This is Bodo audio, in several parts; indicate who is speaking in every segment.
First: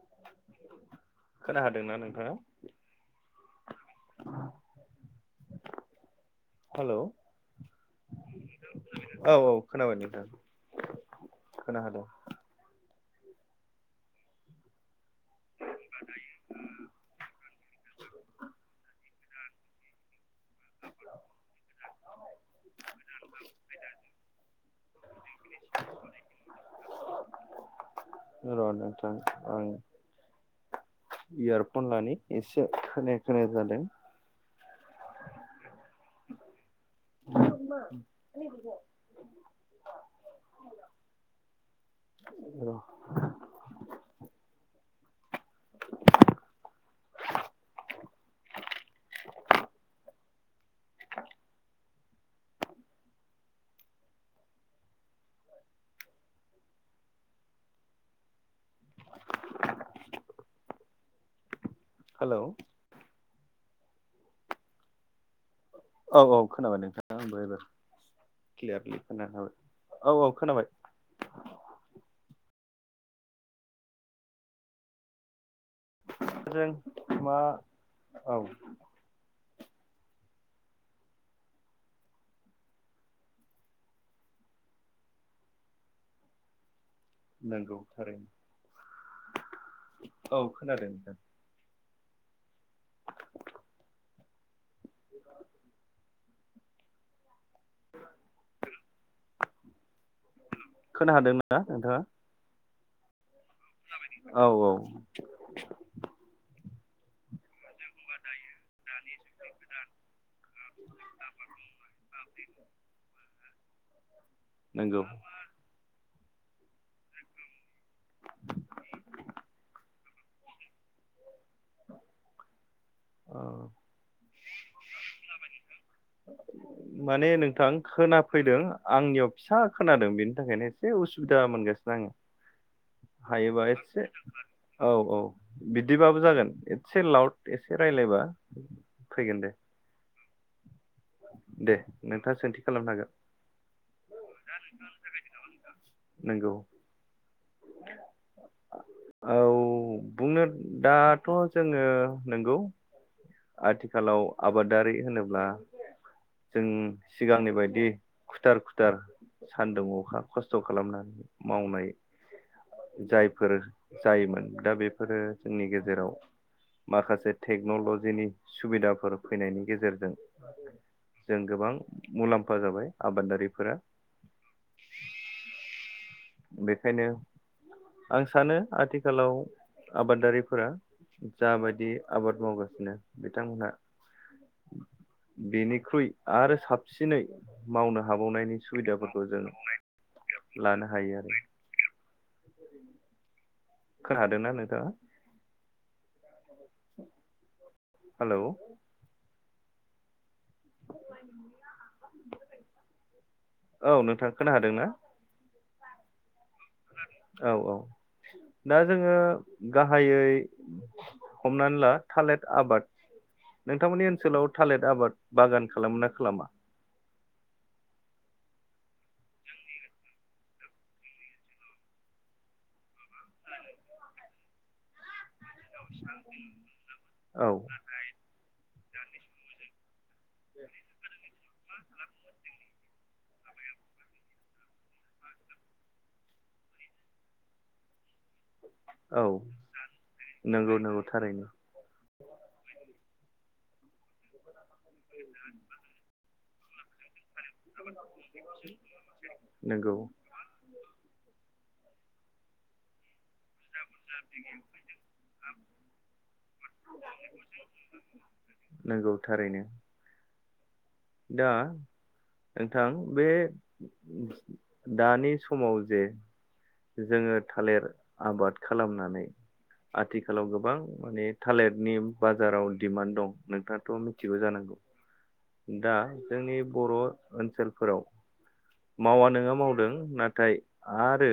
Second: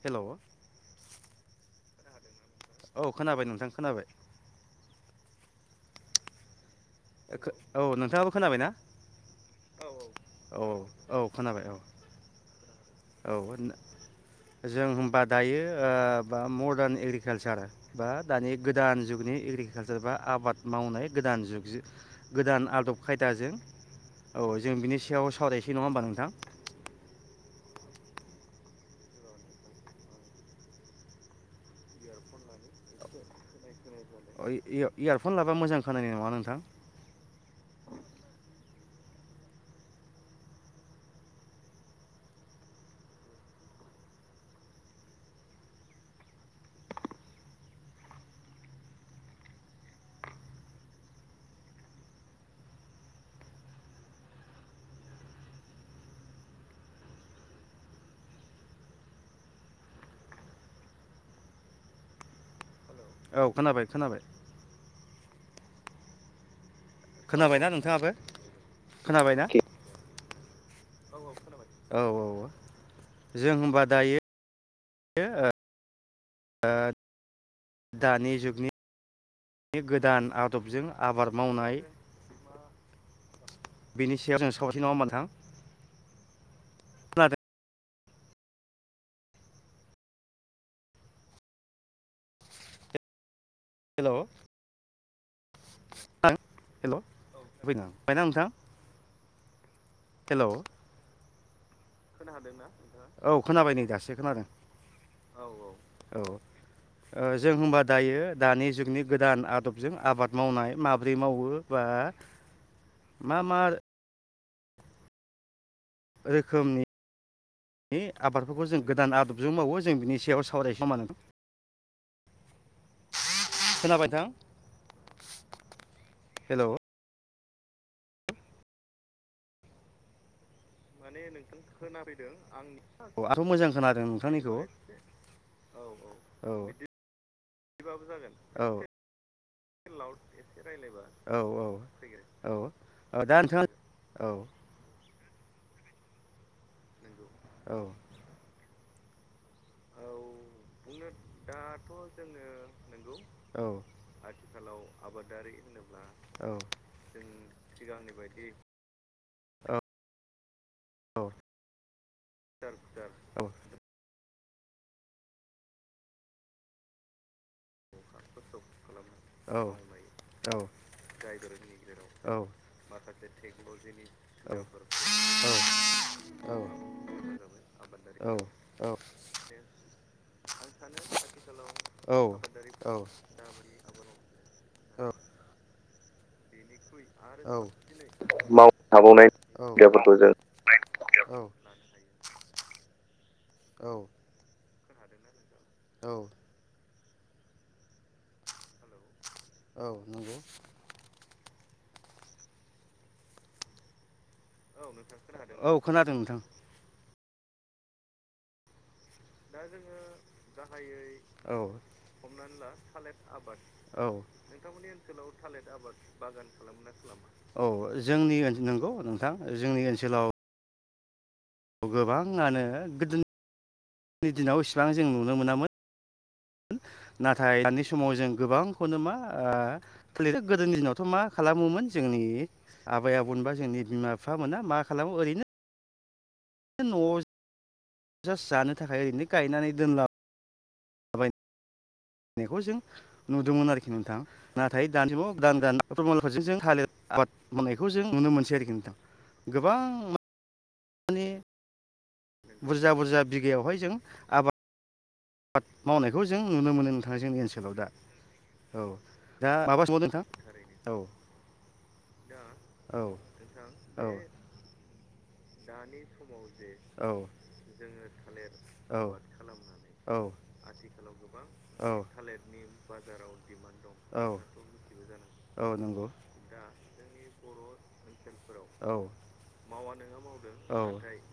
Speaker 1: हेलौ
Speaker 2: खोनाहादोंना नोंथाङा
Speaker 1: औ खोनाबाय नोंथां खोनाबाय।
Speaker 2: हेलौ
Speaker 1: ओ खो औ नोंथांङाबो खोना बायना?
Speaker 2: औ
Speaker 1: औ औ
Speaker 2: खोनाबाय नोंथां
Speaker 1: औ औ औ खोनाबाय औ।
Speaker 2: खोनाहादों
Speaker 1: औ होननो जों होमबा दायो आ बा मदारन एग्रिकालसार बा दानि गोदान जुगनि इ एग्रिकाल्सार बा आबाद मावनाय गोदान जुग जों गोदान आदब खायदाजों औ जों बिनि सायाव सावरायनोसै नंङा होमबा नोंथां?
Speaker 2: र नोंथां आं इयारफन लानि एसे खोनाय खोनाय जादों।
Speaker 1: आय इअ' इयारफन लाब्ला मोजां खोनानाय नंङा नोंथां।
Speaker 2: मा ख्रि र' [inaudible] [inaudible] हेलौ
Speaker 1: औ खोनाबाय खोनाबाय।
Speaker 2: औ औ खोनाबाय नोंथां आंबो एबार
Speaker 1: खोनाबायना नोंथाङाबो
Speaker 2: क्लियारलि खोना
Speaker 1: खोनाबायना
Speaker 2: खाबाय औ औ खोनाबाय।
Speaker 1: औ औ जों होमबा दायो।
Speaker 2: जों
Speaker 1: आ
Speaker 2: मा
Speaker 1: दानि
Speaker 2: औ
Speaker 1: जुगनि नि गोदान आदबजों आबाद मावनाय बेनि सायाव जों सावरायनो सै नंङा होमबा नोंथां? खोनादों
Speaker 2: नंगौ थारैनो औ खोनादों नोंथां।
Speaker 1: हेलौ
Speaker 2: [unintelligible]
Speaker 1: आं हेलौ [unintelligible] बायना नोंथां? हेलौ
Speaker 2: ना नोंथाङा?
Speaker 1: औ खोनाबाय नै दासो
Speaker 2: औ
Speaker 1: खोनादों।
Speaker 2: औ
Speaker 1: औ ओ जों होनबा दायो दानि जुगनि गोदान आदबजों आबाद मावनाय माब्रै मावो बा
Speaker 2: औ दे
Speaker 1: मा मा
Speaker 2: नोंगौ।
Speaker 1: रोखोमनि बे आबादफोरखौ जों गोदान आदबजों मावो। जों बिनि सायाव सावरायसै नङा ओमबा नों
Speaker 2: औ
Speaker 1: खोनाबाय नोथां? हेल' औ
Speaker 2: माने नों थां खोनाफैदों आंनियाव फिसा खोनादों बेनि थाखायनो एसे उसुबिदा मोनगासिनो आंङो।
Speaker 1: आंथ'
Speaker 2: हायोबा
Speaker 1: मोजां
Speaker 2: एनसे
Speaker 1: खोनादों नोंथांनिखौ
Speaker 2: औ औ बे दिबाबो
Speaker 1: औ
Speaker 2: जागोन एसे लावउड एसे रायलायबा
Speaker 1: औ
Speaker 2: फैगोन दे।
Speaker 1: औ
Speaker 2: दे
Speaker 1: औ
Speaker 2: नोंथाङा
Speaker 1: औ
Speaker 2: सोंथि खालामनो हागोन
Speaker 1: ओ दा नोंथां औ
Speaker 2: नंगौ।
Speaker 1: औ
Speaker 2: औ बुंनो दाथ' जोङो नंगौ
Speaker 1: औ
Speaker 2: आथिखालाव आबादारि होनोब्ला
Speaker 1: औ
Speaker 2: जों सिगांनि बायदि खुथार खुथार सान्दुं अखा खस्थ' खालामनानै मावनाय
Speaker 1: खुथार खुथार औ
Speaker 2: जायफोर दा बेफोरो जोंनि गेजेराव माखासे टेकनलजिनि सुबिदा फोर फैनायनि गेजेरजों जों
Speaker 1: जायगानि
Speaker 2: गोबां
Speaker 1: गेजेराव औ
Speaker 2: मुलाम्फा जाबाय
Speaker 1: माखासे
Speaker 2: आबादारिफोरा
Speaker 1: टेक्न'लजिनि जफोरखौ
Speaker 2: बेखायनो आं सानो आथिखालाव आबादारिफोरा जाबायदि
Speaker 1: जों
Speaker 2: आबाद मावगासिनो
Speaker 1: औ
Speaker 2: बिथांमोनहा [inaudible] बेनिख्रुइ आरो साबसिनै मावनो हाबावनायनि सुबिदाफोरखौ जों लानो हाग हायो आरो खोनादोंना नोंथाङा?
Speaker 1: [inaudible]
Speaker 2: हेलौ
Speaker 1: औ नंगौ
Speaker 2: [inaudible] औ नोंथाङा खोनादोंना?
Speaker 1: औ खोनादों नोंथां।
Speaker 2: औ औ दा जोङो गाहायै हमनानै
Speaker 1: [unintelligible]
Speaker 2: नोंथांमोनि ओनसोलाव थालिर आबाद बागान खालाम ना खालामा?
Speaker 1: औ जोंनि नंगौ नोंथां जोंनि ओनसोलाव गोबाङानो गोदोनि दिनाव इसेबां जों नु नुनो मोनामोन
Speaker 2: औ
Speaker 1: नाथाय दानि समाव जों गोबांखौनो मा ओ फलि गोदोनि दिनावथ' मा खालामोमोन जोंनि आबै आबमोनबा जोंनि बिमा बिफा मोना मा खालामो ओरैनो न'आव जास्त जानो थाखाय
Speaker 2: औ
Speaker 1: ओरैनो गायनानै दोनला
Speaker 2: नंगौ नंगौ थारैनो
Speaker 1: नायखौ जों नुदोंमोन आरोखि नोंथां नाथाय दानिसिमाव दान फोरजों जों थालिर आबाद मावनायखौ जों नुनो मोनसै आरोखि नोंथां गोबां
Speaker 2: नंगौ
Speaker 1: मान बुरजा बुरजा बिगायावहाय जों आबाद आबाद मावनायखौ जों नुनो मोनो नोंथाङा जोंनि ओनसोलाव दा औ
Speaker 2: नंगौ
Speaker 1: दा
Speaker 2: थारैनो
Speaker 1: माबा सोंबावनो नोंथां औ
Speaker 2: दा नोंथां
Speaker 1: औ
Speaker 2: बे दानि समाव जे
Speaker 1: औ
Speaker 2: जोङो थालिर आबाद खालामनानै आथिखालाव गोबां माने
Speaker 1: औ
Speaker 2: थालिरनि बाजाराव दिडिमान्ड दं नोंथाङाथ'
Speaker 1: औ
Speaker 2: मिथिगौ जानांगौ [inaudible]
Speaker 1: औ
Speaker 2: दा
Speaker 1: नंगौ
Speaker 2: जोंनि बर' ओनसोलफोराव
Speaker 1: औ
Speaker 2: मावा नोङा मावदों नाथाय नाथाय आरो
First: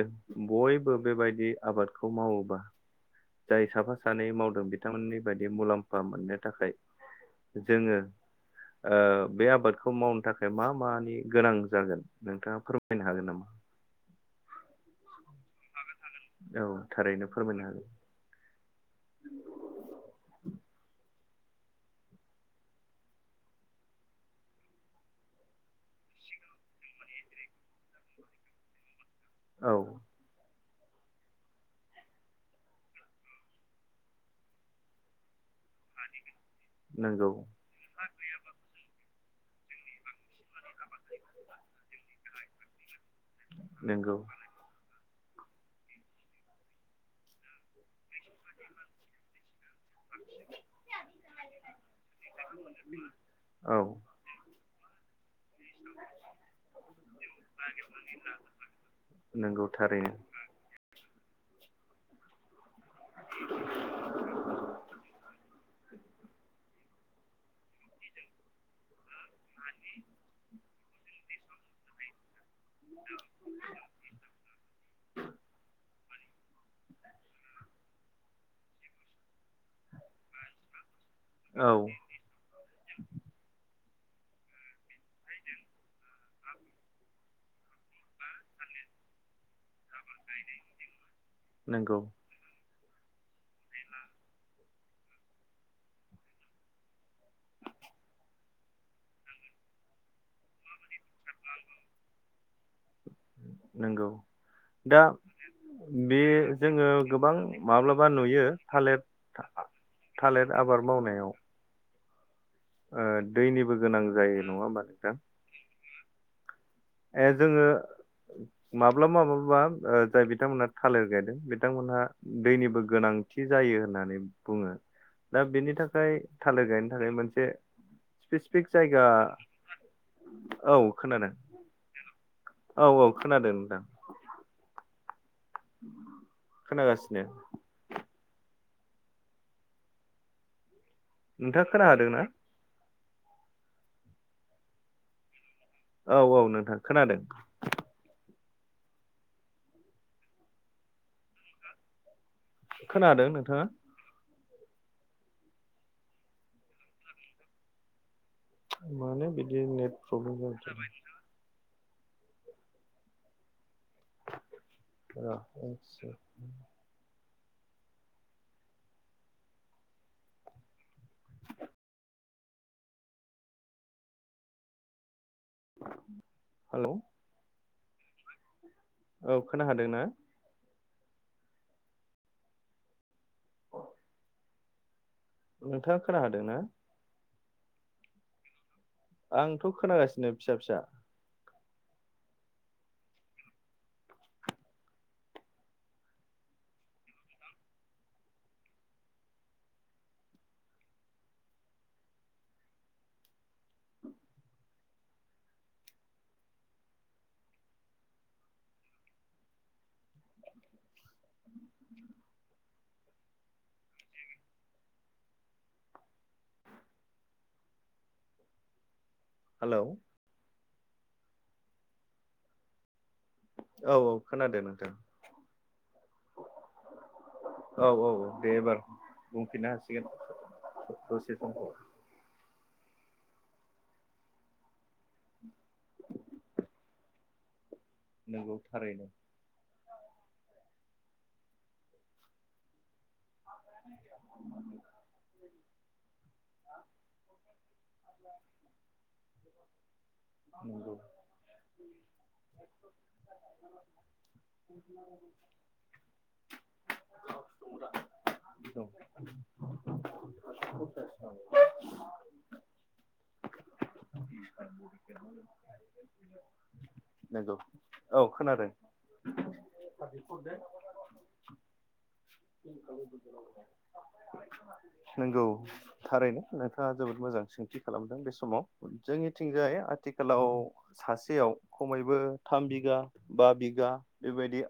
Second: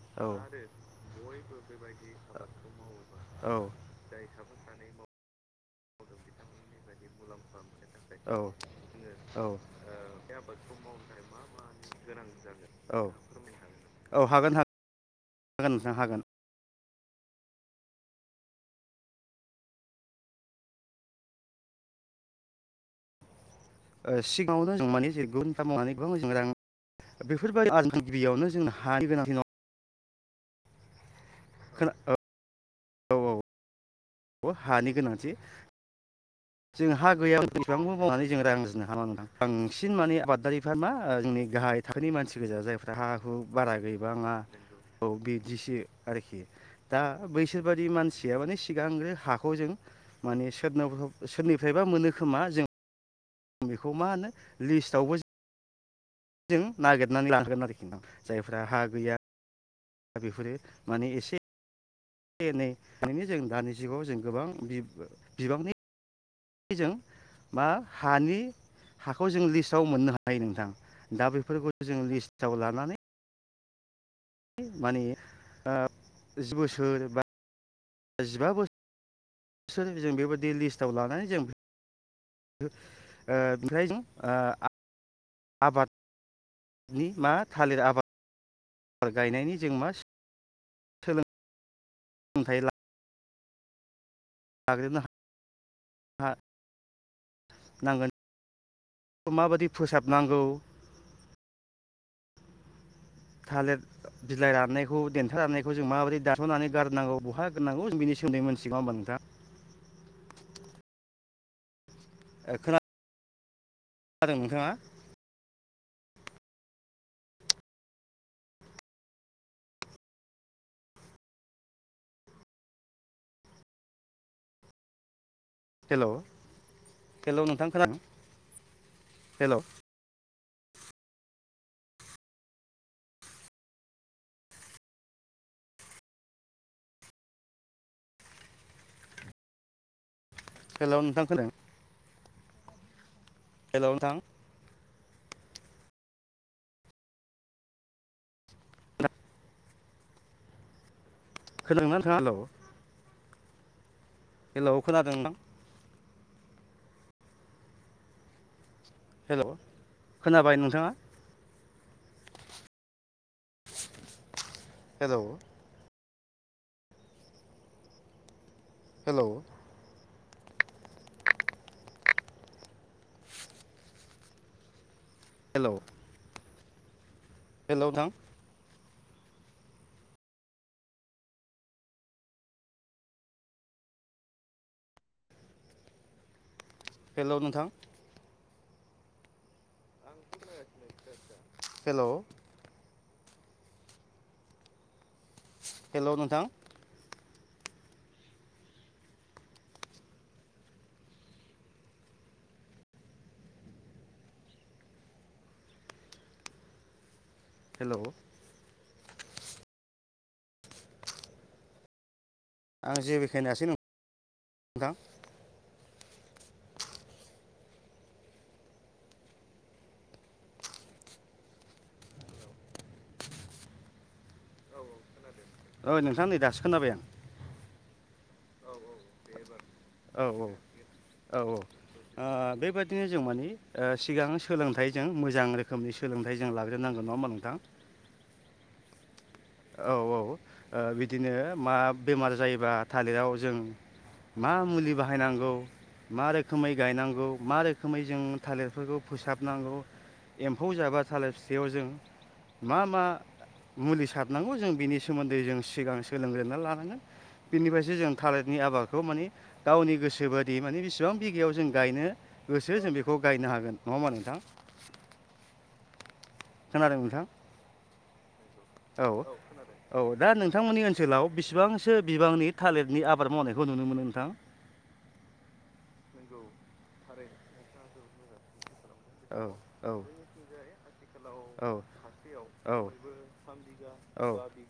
Speaker 2: बयबो बेबायदि आबादखौ मावोबा जाय साफा सानै मावदों बिथांमोननि बायदि मुलाम्फा मोननो थाखाय जोङो
Speaker 1: औ
Speaker 2: ओ
Speaker 1: औ
Speaker 2: बे आबादखौ मावनो थाखाय मा मानि गोनां जागोन नोंथाङा फोरमायनो हागोन नामा? [inaudible]
Speaker 1: औ हागोन हागोन नोंथां हागोन
Speaker 2: औ थारैनो फोरमायनो हागोन
Speaker 1: ओ सिगाङावनो जों माने जेरै गुबुनफा मावनानै गोबां जों रां बेफोरबायदि आ गिबियावनो जोंनो हानि गोनांथिनाव
Speaker 2: [inaudible]
Speaker 1: [unintelligible] ब हानि गोनांथि [unintelligible]
Speaker 2: नंगौ
Speaker 1: नोंथांङा मा जोंनि गाहाय थाखोनि मानसि गोजा जायफ्रा हा हु बारा
Speaker 2: नंगौ
Speaker 1: गैबाङा औ बिदिसो आरोखि दा बैसोर बादि मानसिया माने सिगांग्रो हाखौ जों माने सोदनोब सोरनिफ्रायबा मोनो खोमा जों
Speaker 2: औ
Speaker 1: बेखौ मा होनो लिस्टावबो दों नागिरनानै लागोन आरोखि ना जायफ्रा हा गैया
Speaker 2: नंगौ थारैनो
Speaker 1: दा बेफोरो माने एसे एनै बेनो जों दानि जुगाव जों गोबां बिबांनि जों बा हानि हाखौ जों लिस्टाव मोननो हायो नोंथां दा बेफोरखौ जों लिस्टाव लानानै माने जि बोसोर बा जिबा बोसोरजों बेबायदि लिस्टआव ला
Speaker 2: औ
Speaker 1: ओ ओमफ्राय जों आबाद नि मा थालिर आबाद गायनायनि जों मा सोलों
Speaker 2: नोंगौ
Speaker 1: थाय ला ग्रोनो हा नांगोन माबायदि फोसाबनांगौ
Speaker 2: नंगौ
Speaker 1: थालिर बिलाइ राननायखौ
Speaker 2: दा
Speaker 1: देन्था राननायखौ जों माबायदि
Speaker 2: बे
Speaker 1: दानसनानै
Speaker 2: जोङो
Speaker 1: गारनांगौ
Speaker 2: गोबां
Speaker 1: बहा गोरनांगौ जों
Speaker 2: माब्लाबा
Speaker 1: बिनि सोमोनदै
Speaker 2: नुयो
Speaker 1: मिथिगौ होमबा
Speaker 2: थालिर
Speaker 1: नोंथा
Speaker 2: थालिर आबाद मावनायाव
Speaker 1: नोंथां
Speaker 2: ओ दैनिबो गोनां जायो
Speaker 1: खोनादों
Speaker 2: नंङा
Speaker 1: नोंथाङा
Speaker 2: होमबा नोंथा ए जोंङो माब्लाबा माब्लाबा जाय ओ बिथांमोनहा थालिर गायदों बिथांमोनहा दैनिबो गोनां थि जायो होननानै बुंङो दा बेनि
Speaker 1: हेलौ
Speaker 2: थाखाय थालिर गायनो थाखाय
Speaker 1: हेलौ
Speaker 2: मोनसे
Speaker 1: नोंथां खोनादों
Speaker 2: स्पेसिफिक जायगा
Speaker 1: हेलौ
Speaker 2: औ खोनादों औ औ खोनादों नोथां खोनागासिनो नोंथाङा खोनाहादों ना
Speaker 1: हेलौ नोंथां
Speaker 2: औ औ नोंथां खोनादों
Speaker 1: खोनादोंना नोंथां आ हेलौ
Speaker 2: खोनादों नोंथाङा
Speaker 1: हेलौ खोनादों
Speaker 2: मानो
Speaker 1: हेलौ
Speaker 2: बिदि नेट प्रब्लेम
Speaker 1: खोनाबाय नोंथाङा
Speaker 2: जाबाय
Speaker 1: hello
Speaker 2: [unintelligible]
Speaker 1: hello hello
Speaker 2: hello
Speaker 1: hello नोंथां
Speaker 2: औ खोनाहादों ना नोंथाङा खोनाहादोंना
Speaker 1: हेलौ नोंथां
Speaker 2: आंथ' खोनागासिनो फिसा फिसा
Speaker 1: हेलौ हेलौ नोंथां हेलौ आं जेबोखोनायासै नोंथां
Speaker 2: हेलौ औ औ खोनादों नोंथां
Speaker 1: ओ नोंथां नै दासो खोनाबाय आं।
Speaker 2: औ औ औ दे एबार बुंफिननो
Speaker 1: औ औ
Speaker 2: हासिगोन दसे समखौ
Speaker 1: बेबायदिनो जों माने सिगां सोलोंथाइ जों मोजां रोखोमनि सोलोंथाइ जों लाग्रोनांगोन नङा होमबा नोंथां?
Speaker 2: नोंगौ थारैनो।
Speaker 1: औ औ ओ बिदिनो मा बेमार जायोबा थालिराव जों मा मुलि बाहायनांगौ मा रोखोमै गायनांगौ मा रोखोमै जों थालिरफोरखौ फोसाबनांगौ एम्फौ
Speaker 2: नंगौ
Speaker 1: जाबा थालिर फिथायाव जों मा मा मुलि सार रो जों बिनि सोमोन्दै जों सिगां सोलोंग्रोना लानांगोन बिनिफ्रायसो जों थालिरनि आबादखौ माने गावनि गोसो बादि माने बिसेबां बिगायाव जों गायनो गोसो जों बेखौ गायनो हागोन नङा होमबा नोंथां? खोनादों नोंथां
Speaker 2: नोंगौ औ खोनादों।
Speaker 1: औ औ दा नोंथांमोननि ओनसोलाव बिसिबांसो बिबांनि थालिरनि आबाद मावनायखौ नुनो मोनो नोंथां?
Speaker 2: नोंगौ थारैनो। नोंथाङा जोबोद मोजां सोंथि खालामदों बे समाव
Speaker 1: औ
Speaker 2: जोंनिथिंजाय आ
Speaker 1: औ
Speaker 2: आथिखालाव सासेयाव
Speaker 1: औ
Speaker 2: खमैबो थाम बिगा बा बिगा बेबायदि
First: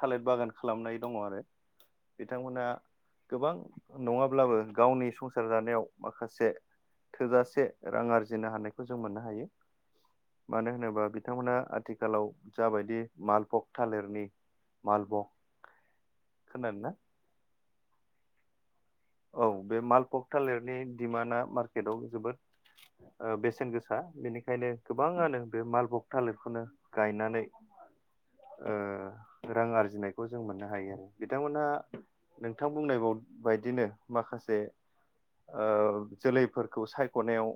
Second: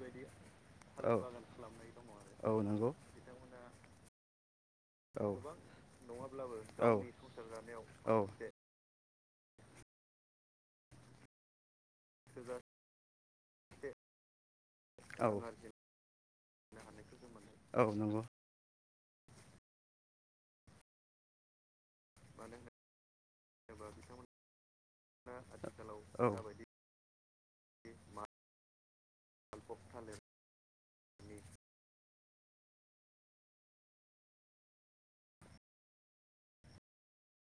Speaker 2: थालिर बागान खालामनाय दङ आरो।
Speaker 1: औ
Speaker 2: बिथांमोना
Speaker 1: नंगौ
Speaker 2: गोबां नङाब्लाबो गावनि संसार जानायाव माखासे थोजासे रां
Speaker 1: जानायाव
Speaker 2: आरजिनो हानायखौ जों मोननो हायो। मानो होनोबा बिथांमोना आथिखाल खालाव जाबायदि मालभक थालिरनि
Speaker 1: औ
Speaker 2: मालभक
Speaker 1: औ
Speaker 2: खोनादोना?
Speaker 1: औ नंगौ।
Speaker 2: औ बे मालभक थालिरनि दिमान्डआ मारके केटआव जोबोद ओ बेसेन गोसा बेनिखायनो गोबाङानो बे मालभग
Speaker 1: औ
Speaker 2: थालिरखोनो गायनानै ओ रां आरजिनायखौ जों मोननो हायो आरो बिथांमोनहा नोंथां बुंनाय बुद बायदिनो माखासे ओ जोलैफोरखौ सायखनायाव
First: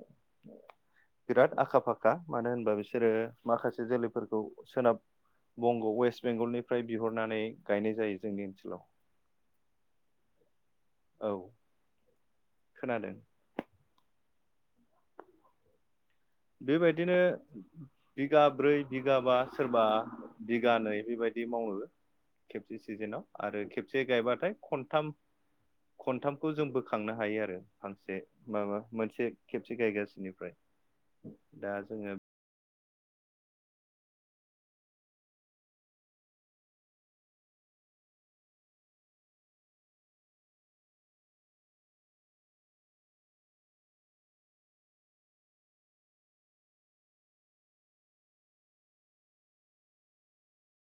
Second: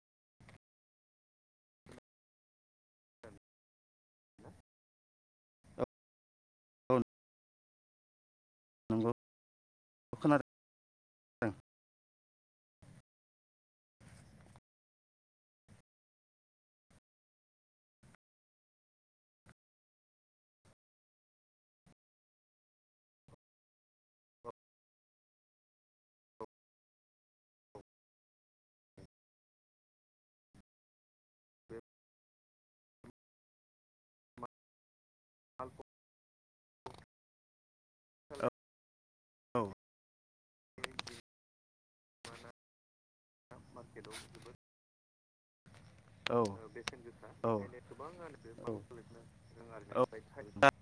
Speaker 2: बिराद आखा फाखा मानो होनबा बिसोरो माखासे जोलैफोरखौ सोनाब बंग वेस्ट बेंगलनिफ्राय
Speaker 1: औ
Speaker 2: बिहरनानै गायनाय जायो जोंनि ओनसोलाव
Speaker 1: नंगौ खोनादों
Speaker 2: औ खोनादों। बेबायदिनो बिगा ब्रै बिगा बा सोरबा बिगानैै बेबायदि दि मावो खेबसे सिजोनाव आरो खेबसे गायबाथाय खनथाम खनथामखौ जों बोखांनो हायो आरो फांसे माबा मोनसे खेबसे गायगासिनिफ्राय दा जङो
Speaker 1: [unintelligible] औ औ। [unintelligible] औ औ बेसेन गोसा औ [unintelligible] औ।